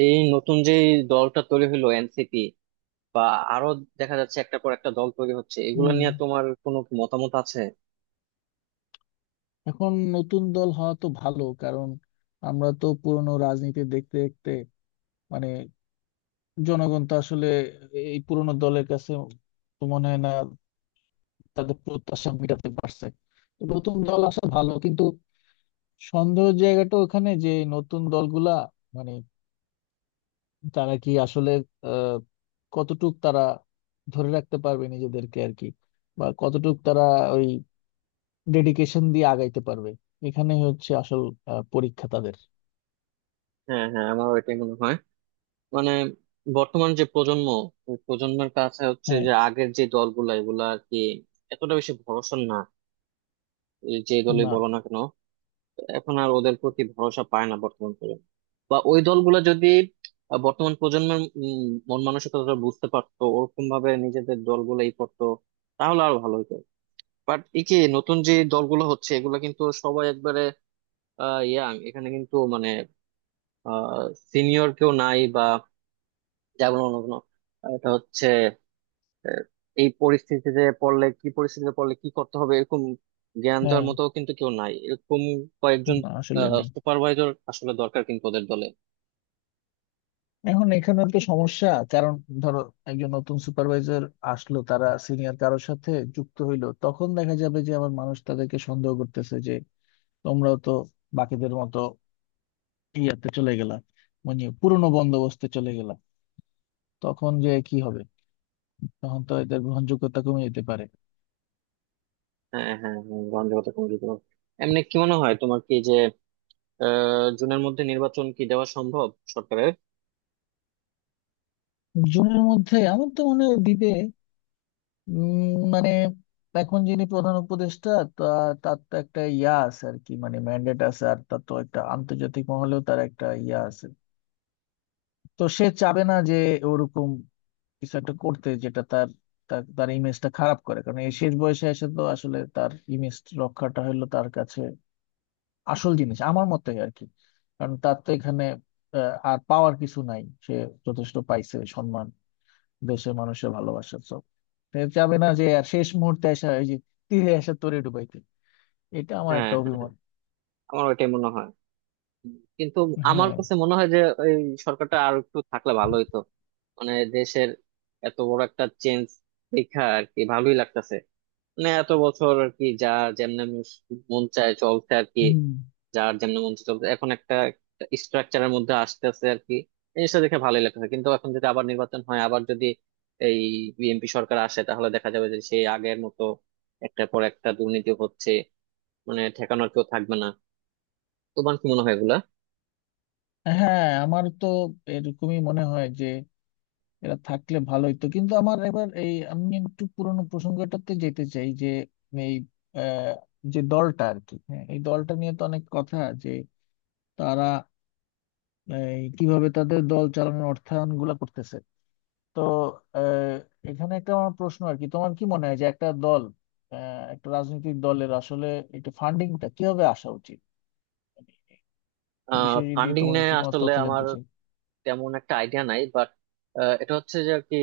এই নতুন যে দলটা তৈরি হলো এনসিপি বা আরো দেখা যাচ্ছে একটা পর একটা দল তৈরি হচ্ছে, এগুলো হুম। নিয়ে তোমার কোনো কি মতামত আছে? এখন নতুন দল হওয়া তো ভালো, কারণ আমরা তো পুরনো রাজনীতি দেখতে দেখতে, মানে জনগণ তো আসলে এই পুরনো দলের কাছে, তো মনে হয় না তাদের প্রত্যাশা মেটাতে পারছে। তো নতুন দল আসা ভালো, কিন্তু সন্দেহের জায়গাটা ওখানে যে এই নতুন দলগুলা, মানে তারা কি আসলে আহ কতটুক তারা ধরে রাখতে পারবে নিজেদেরকে আর কি, বা কতটুক তারা ওই ডেডিকেশন দিয়ে আগাইতে পারবে। এখানে হচ্ছে আসল পরীক্ষা তাদের। হ্যাঁ হ্যাঁ, আমারও এটাই মনে হয়। মানে বর্তমান যে প্রজন্ম, ওই প্রজন্মের কাছে হচ্ছে হ্যাঁ। যে আগের যে দলগুলা এগুলা আর কি এতটা বেশি ভরসা না। এই যে দলই না, বলো না কেন, এখন আর ওদের প্রতি ভরসা পায় না বর্তমান প্রজন্ম। বা ওই দলগুলা যদি বর্তমান প্রজন্মের মন মানসিকতা বুঝতে পারতো, ওরকম ভাবে নিজেদের দলগুলাই করতো, তাহলে আরো ভালো হতো। বাট এই যে নতুন যে দলগুলো হচ্ছে এগুলো কিন্তু সবাই একবারে ইয়াং, এখানে কিন্তু মানে সিনিয়র কেউ নাই, বা যেমন অন্য কোনো, এটা হচ্ছে আহ, এই পরিস্থিতিতে পড়লে কি করতে হবে এরকম জ্ঞান দেওয়ার হ্যাঁ, মতো কিন্তু কেউ নাই, এরকম কয়েকজন না আসলে নেই। সুপারভাইজার আসলে দরকার কিন্তু ওদের দলে। এখন এখানে তো সমস্যা, কারণ ধরো একজন নতুন সুপারভাইজার আসলো, তারা সিনিয়র কারোর সাথে যুক্ত হইলো, তখন দেখা যাবে যে আমার মানুষ তাদেরকে সন্দেহ করতেছে যে তোমরাও তো বাকিদের মতো ইয়াতে চলে গেলা, মানে পুরোনো বন্দোবস্তে চলে গেলা। তখন যে কি হবে, তখন তো এদের গ্রহণযোগ্যতা কমে যেতে পারে। হ্যাঁ হ্যাঁ হ্যাঁ, গ্রহণযোগ্যতা কমিটি তোমার। এমনি কি মনে হয় তোমার, কি যে জুনের মধ্যে নির্বাচন কি দেওয়া সম্ভব সরকারের? জুনের মধ্যে আমার তো মনে হয় দিবে। উম, মানে এখন যিনি প্রধান উপদেষ্টা, তা তার তো একটা ইয়া আছে আর কি, মানে ম্যান্ডেট আছে, আর তার তো একটা আন্তর্জাতিক মহলেও তার একটা ইয়া আছে। তো সে চাবে না যে ওরকম কিছু একটা করতে, যেটা তার তার তার ইমেজটা খারাপ করে। কারণ এই শেষ বয়সে এসে তো আসলে তার ইমেজ রক্ষাটা হলো তার কাছে আসল জিনিস, আমার মতে আর কি। কারণ তার তো এখানে আর পাওয়ার কিছু নাই। সে যথেষ্ট পাইছে সম্মান, দেশের মানুষের ভালোবাসা। So তা যাবে না যে আর শেষ মুহূর্তে আসা ওই যে তীরে আসা তরে ডুবাইতে। এটা আমার হ্যাঁ একটা হ্যাঁ, অভিমত। আমার ওইটাই মনে হয় কিন্তু আমার হ্যাঁ। কাছে মনে হয় যে এই সরকারটা আর একটু থাকলে ভালো হইতো। মানে দেশের এত বড় একটা চেঞ্জ দেখা আর কি ভালোই লাগতেছে। মানে এত বছর আর কি যা যেমনে মন মন চায় চলছে আর কি, হুম। যার যেমনে মন চায় চলছে, এখন একটা স্ট্রাকচারের মধ্যে আসতেছে আর কি। জিনিসটা দেখে ভালোই লাগতেছে কিন্তু এখন যদি আবার নির্বাচন হয়, আবার যদি এই বিএনপি সরকার আসে তাহলে দেখা যাবে যে সেই আগের মতো একটার পর একটা দুর্নীতি হচ্ছে, মানে ঠেকানোর কেউ থাকবে না। তোমার কি মনে হয় এগুলা? হ্যাঁ, আমার তো এরকমই মনে হয় যে এরা থাকলে ভালোই, তো কিন্তু আমার এবার এই আমি একটু পুরোনো প্রসঙ্গটাতে যেতে চাই যে এই আহ, যে দলটা আর কি, হ্যাঁ, এই দলটা নিয়ে তো অনেক কথা যে তারা এই, কিভাবে তাদের দল চালানোর অর্থায়ন গুলা করতেছে। তো এখানে একটা আমার প্রশ্ন আর কি, তোমার কি মনে হয় যে একটা দল, একটা রাজনৈতিক দলের আসলে একটু ফান্ডিংটা কিভাবে আসা উচিত? এই বিষয়ে যদি ফান্ডিং তোমার নিয়ে কাছে কোনো আসলে তথ্য আমার জানতে চাই। তেমন একটা আইডিয়া নাই বাট এটা হচ্ছে যে আর কি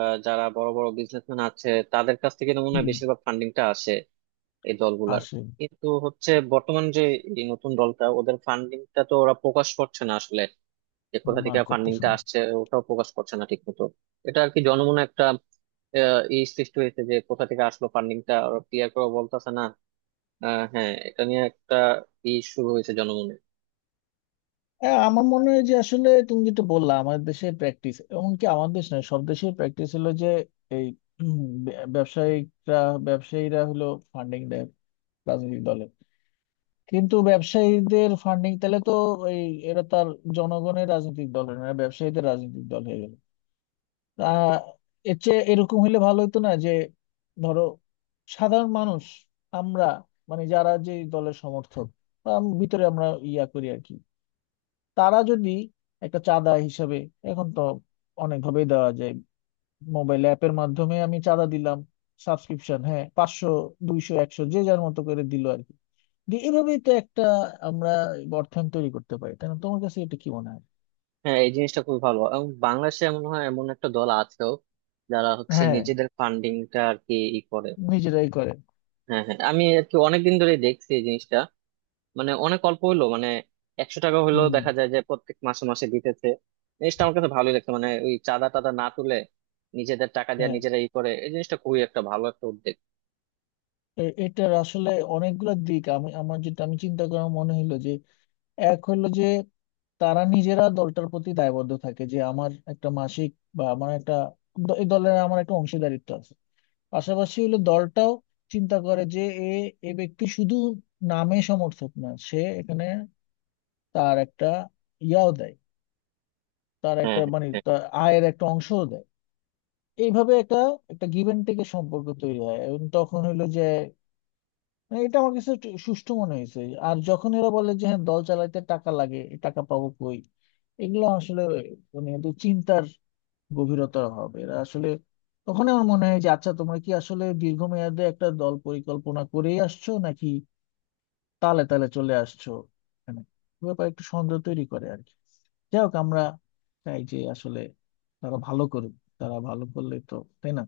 যারা বড় বড় বিজনেসম্যান আছে তাদের কাছ থেকে তো মনে হয় হুম। বেশিরভাগ ফান্ডিংটা আসে এই দলগুলার। আসে। কিন্তু হচ্ছে বর্তমান যে এই নতুন দলটা, ওদের ফান্ডিংটা তো ওরা প্রকাশ করছে না আসলে, যে কোথা না, থেকে করতেছে ফান্ডিংটা না। আসছে ওটাও প্রকাশ করছে না ঠিক মতো। এটা আর কি জনমনে একটা ই সৃষ্টি হয়েছে যে কোথা থেকে আসলো ফান্ডিংটা, ওরা ক্লিয়ার করে বলতেছে না। হ্যাঁ, এটা নিয়ে একটা ই শুরু হয়েছে জনমনে। হ্যাঁ, আমার মনে হয় যে আসলে তুমি যেটা বললা, আমাদের দেশের প্র্যাকটিস, এমনকি আমাদের দেশ নয় সব দেশের প্র্যাকটিস হলো যে এই ব্যবসায়িকরা, ব্যবসায়ীরা হলো ফান্ডিং দেয় রাজনৈতিক দলে। কিন্তু ব্যবসায়ীদের ফান্ডিং তাহলে তো এই এরা তার জনগণের রাজনৈতিক দল না, এরা ব্যবসায়ীদের রাজনৈতিক দল হয়ে গেল। তা এর চেয়ে এরকম হলে ভালো হতো না যে, ধরো সাধারণ মানুষ, আমরা, মানে যারা যে দলের সমর্থক বা ভিতরে আমরা ইয়া করি আর কি, তারা যদি একটা চাঁদা হিসাবে, এখন তো অনেকভাবেই দেওয়া যায়, মোবাইল অ্যাপের মাধ্যমে আমি চাঁদা দিলাম, সাবস্ক্রিপশন, হ্যাঁ, 500, 200, 100, যে যার মতো করে দিল, যে এভাবেই তো একটা আমরা অর্থায়ন তৈরি করতে পারি, তাই না? তোমার কাছে এটা কি মনে হয়? হ্যাঁ, এই জিনিসটা খুবই ভালো, এবং বাংলাদেশে এমন হয়, এমন একটা দল আছেও যারা হচ্ছে হ্যাঁ, নিজেদের ফান্ডিংটা আর কি ই করে। নিজেরাই করে। হ্যাঁ হ্যাঁ, আমি আর কি অনেকদিন ধরে দেখছি এই জিনিসটা। মানে অনেক অল্প হলো মানে একশো টাকা হলেও হুম। দেখা যায় যে প্রত্যেক মাসে মাসে দিতেছে। জিনিসটা আমার কাছে ভালোই লাগছে, মানে ওই চাঁদা টাদা না তুলে নিজেদের টাকা দিয়ে হ্যাঁ, নিজেরা ই করে, এই জিনিসটা খুবই একটা ভালো একটা উদ্যোগ। এটার আসলে অনেকগুলো দিক, আমি আমার যেটা আমি চিন্তা করা মনে হলো যে এক হলো যে তারা নিজেরা দলটার প্রতি দায়বদ্ধ থাকে যে আমার একটা মাসিক, বা আমার একটা এই দলের আমার একটা অংশীদারিত্ব আছে। পাশাপাশি হলো দলটাও চিন্তা করে যে এ এ ব্যক্তি শুধু নামে সমর্থক না, সে এখানে তার একটা ইয়াও দেয়, তার হ্যাঁ একটা মানে হ্যাঁ তার আয়ের একটা অংশ দেয়। এইভাবে একটা একটা গিভ অ্যান্ড টেকের সম্পর্ক তৈরি হয়। এবং তখন হইলো যে, মানে এটা আমার কাছে একটু সুষ্ঠু মনে হয়েছে। আর যখন এরা বলে যে হ্যাঁ দল চালাইতে টাকা লাগে, এই টাকা পাবো কই, এগুলো আসলে মানে একটু চিন্তার গভীরতা হবে এরা আসলে, তখন আমার মনে হয় যে আচ্ছা তোমরা কি আসলে দীর্ঘমেয়াদে একটা দল পরিকল্পনা করেই আসছো, নাকি তালে তালে চলে আসছো? এখানে ব্যাপার একটু সন্দেহ তৈরি করে আর কি। যাই হোক, আমরা চাই যে আসলে তারা ভালো করুক। তারা ভালো করলে তো, তাই না?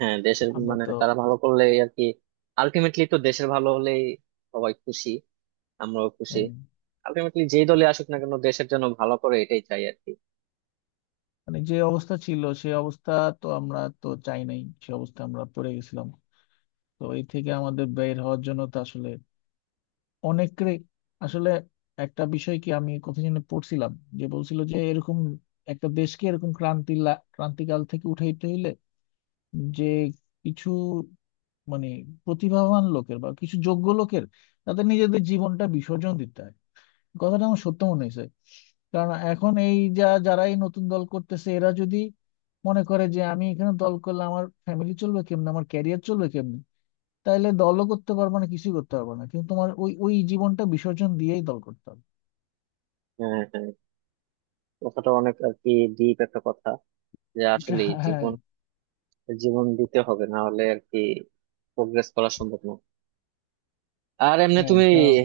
হ্যাঁ, দেশের আমরা মানে তো তারা ভালো করলে আর কি আলটিমেটলি তো দেশের ভালো হলেই সবাই খুশি, আমরাও খুশি। আহ, আলটিমেটলি যেই দলে আসুক না কেন দেশের জন্য ভালো করে, এটাই চাই আর কি। মানে যে অবস্থা ছিল সে অবস্থা তো আমরা তো চাই নাই, সে অবস্থা আমরা পড়ে গেছিলাম। তো এই থেকে আমাদের বের হওয়ার জন্য তো আসলে অনেকের আসলে একটা বিষয়, কি আমি কোথায় যেন পড়ছিলাম, যে বলছিল যে এরকম একটা দেশকে এরকম ক্রান্তিকাল থেকে উঠাইতে হইলে যে কিছু মানে প্রতিভাবান লোকের বা কিছু যোগ্য লোকের তাদের নিজেদের জীবনটা বিসর্জন দিতে হয়। কথাটা আমার সত্য মনে হয়েছে, কারণ এখন এই যা যারা এই নতুন দল করতেছে, এরা যদি মনে করে যে আমি এখানে দল করলে আমার ফ্যামিলি চলবে কেমনে, আমার ক্যারিয়ার চলবে কেমনে, তাহলে দলও করতে পারবে না, কিছুই করতে পারবে না। কিন্তু তোমার ওই ওই জীবনটা বিসর্জন দিয়েই দল করতে হবে। হ্যাঁ হ্যাঁ, কথাটা অনেক আর কি ডিপ একটা কথা, যে এটা, আসলে হ্যাঁ, জীবন জীবন দিতে হবে, না হলে আর কি প্রোগ্রেস করা সম্ভব না। আর এমনি হ্যাঁ, তুমি কারণ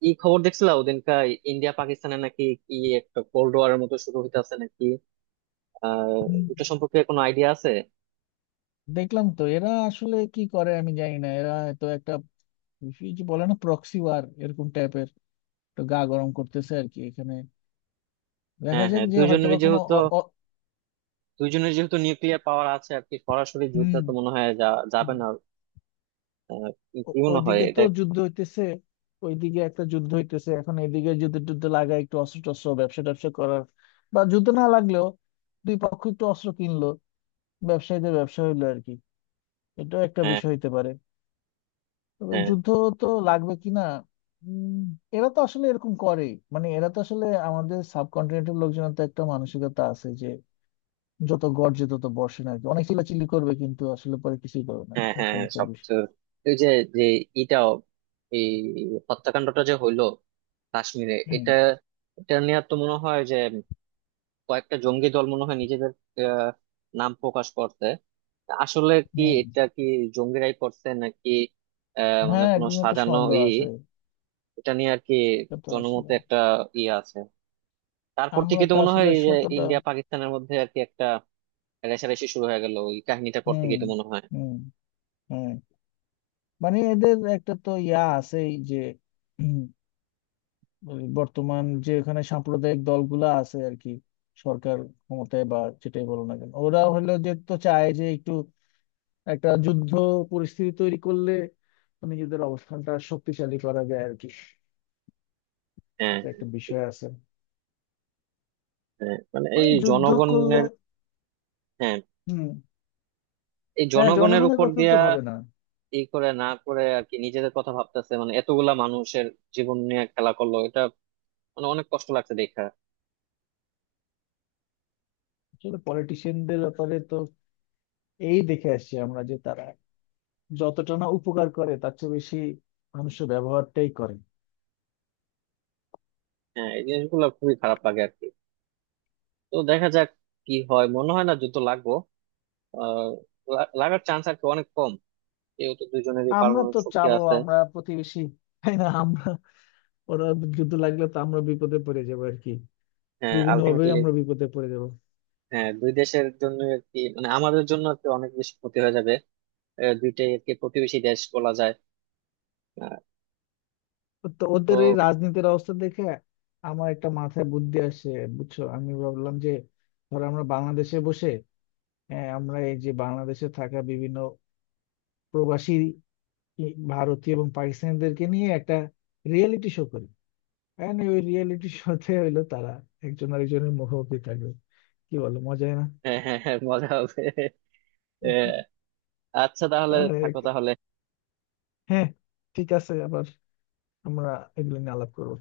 কি খবর দেখছিলা ওদিনকার, ইন্ডিয়া পাকিস্তানে নাকি কি একটা কোল্ড ওয়ারের মতো শুরু হইতে আছে নাকি? আহ হুম, এটা সম্পর্কে কোনো আইডিয়া আছে? দেখলাম তো, এরা আসলে কি করে আমি জানি না, এরা তো একটা কি যে বলে না, প্রক্সি ওয়ার এরকম টাইপের একটু গা গরম করতেছে আর কি এখানে। দেখা হ্যাঁ যাক হ্যাঁ, যে হয়তোবা কোনো দুইজনের যেহেতু নিউক্লিয়ার পাওয়ার আছে আর কি, সরাসরি যুদ্ধ হুম। তো মনে হয় যাবে হুম। না। আহ, কি মনে হয় ওইদিকে তো এটা? যুদ্ধ হইতেছে, ওইদিকে একটা যুদ্ধ হইতেছে, এখন এদিকে যুদ্ধ টুদ্ধ লাগায় একটু অস্ত্র টস্ত্র ব্যবসা ট্যাবসা করার, বা যুদ্ধ না লাগলেও দুই পক্ষ একটু অস্ত্র কিনলো, ব্যবসায়ীদের ব্যবসা হইলো আর কি। এটাও একটা হ্যাঁ বিষয় হইতে পারে। তবে হ্যাঁ যুদ্ধ তো লাগবে কিনা, উম, এরা তো আসলে এরকম করে, মানে এরা তো আসলে আমাদের সাবকন্টিনেন্টের লোকজনের তো একটা মানসিকতা আছে, যত গর্জে তত বর্ষে না আর কি, অনেক চিল্লাচিল্লি করবে কিন্তু আসলে পরে কিছুই করবে না, হ্যাঁ হ্যাঁ, এরকম একটা সবকিছু, বিষয়। ওই যে, যে এটাও, এই হত্যাকাণ্ডটা যে হইলো কাশ্মীরে হম। এটা, এটা নিয়ে তো মনে হয় যে কয়েকটা জঙ্গি দল মনে হয় নিজেদের আহ, নাম প্রকাশ করতে, আসলে কি হম। এটা কি জঙ্গিরাই করছে নাকি মানে হ্যাঁ, কোনো এগুলো তো সাজানো সন্দেহ ই? আছে। এটা নিয়ে আর কি এটা তো আসলে জনমতে একটা ই আছে। তারপর আমরা থেকে তো তো মনে হয় আসলে এই যে সত্যটা ইন্ডিয়া পাকিস্তানের মধ্যে আর কি একটা রেষারেষি শুরু হয়ে গেল ওই কাহিনীটার পর থেকে হম, তো মনে হয়। হম, হ্যাঁ, মানে এদের একটা তো ইয়া আছে, এই যে হুম, ওই বর্তমান যে এখানে সাম্প্রদায়িক দলগুলা আছে আর কি, সরকার ক্ষমতায় বা যেটাই বলো না কেন, ওরা হলো যে তো চায় যে একটু একটা যুদ্ধ পরিস্থিতি তৈরি করলে নিজেদের অবস্থানটা শক্তিশালী করা যায় আর কি। হ্যাঁ এটা একটা হ্যাঁ, বিষয় আছে। হ্যাঁ, মানে এই মানে যুদ্ধ করলে জনগণের, হ্যাঁ হুম এই হ্যাঁ জনগণের জনগণের উপর কথা তো দিয়া ভাবে না। এই করে না করে আর কি নিজেদের কথা ভাবতেছে, মানে এতগুলা মানুষের জীবন নিয়ে খেলা করলো এটা। মানে অনেক কষ্ট লাগছে দেখা। আসলে পলিটিশিয়ানদের ব্যাপারে তো এই দেখে আসছি আমরা, যে তারা যতটা না উপকার করে তার চেয়ে বেশি মানুষের ব্যবহারটাই করে। হ্যাঁ, এই জিনিসগুলো খুবই খারাপ লাগে আর কি। তো দেখা যাক কি হয়, মনে হয় না যুদ্ধ লাগবো। আহ লাগার চান্স আর কি অনেক কম, যেহেতু দুজনেরই আমরা পারমাণবিক তো শক্তি চাবো আছে। আমরা প্রতিবেশী, তাই না? আমরা, ওরা, যুদ্ধ লাগলে তো আমরা বিপদে পড়ে যাবো আর কি, হ্যাঁ বিভিন্ন ভাবে আলটিমেটলি, আমরা বিপদে পড়ে যাবো। হ্যাঁ দুই দেশের জন্য আর কি, মানে আমাদের জন্য আর কি অনেক বেশি ক্ষতি হয়ে যাবে। দুইটাই আর কি প্রতিবেশী দেশ বলা যায়। আহ, তো ওদের এই তো রাজনীতির অবস্থা দেখে আমার একটা মাথায় বুদ্ধি আসে, বুঝছো? আমি ভাবলাম যে ধর আমরা বাংলাদেশে বসে, হ্যাঁ আমরা এই যে বাংলাদেশে থাকা বিভিন্ন প্রবাসী ভারতীয় এবং পাকিস্তানিদেরকে নিয়ে একটা রিয়েলিটি শো করি। And ওই রিয়েলিটি শোতে হইলো তারা একজন আরেকজনের মুখোমুখি থাকবে। কি বলো, মজাই না? হ্যাঁ হ্যাঁ হ্যাঁ, মজা হবে। এ, আচ্ছা তাহলে তারা থাকো এক- তাহলে। হ্যাঁ, ঠিক আছে, আবার আমরা এগুলো নিয়ে আলাপ করবো।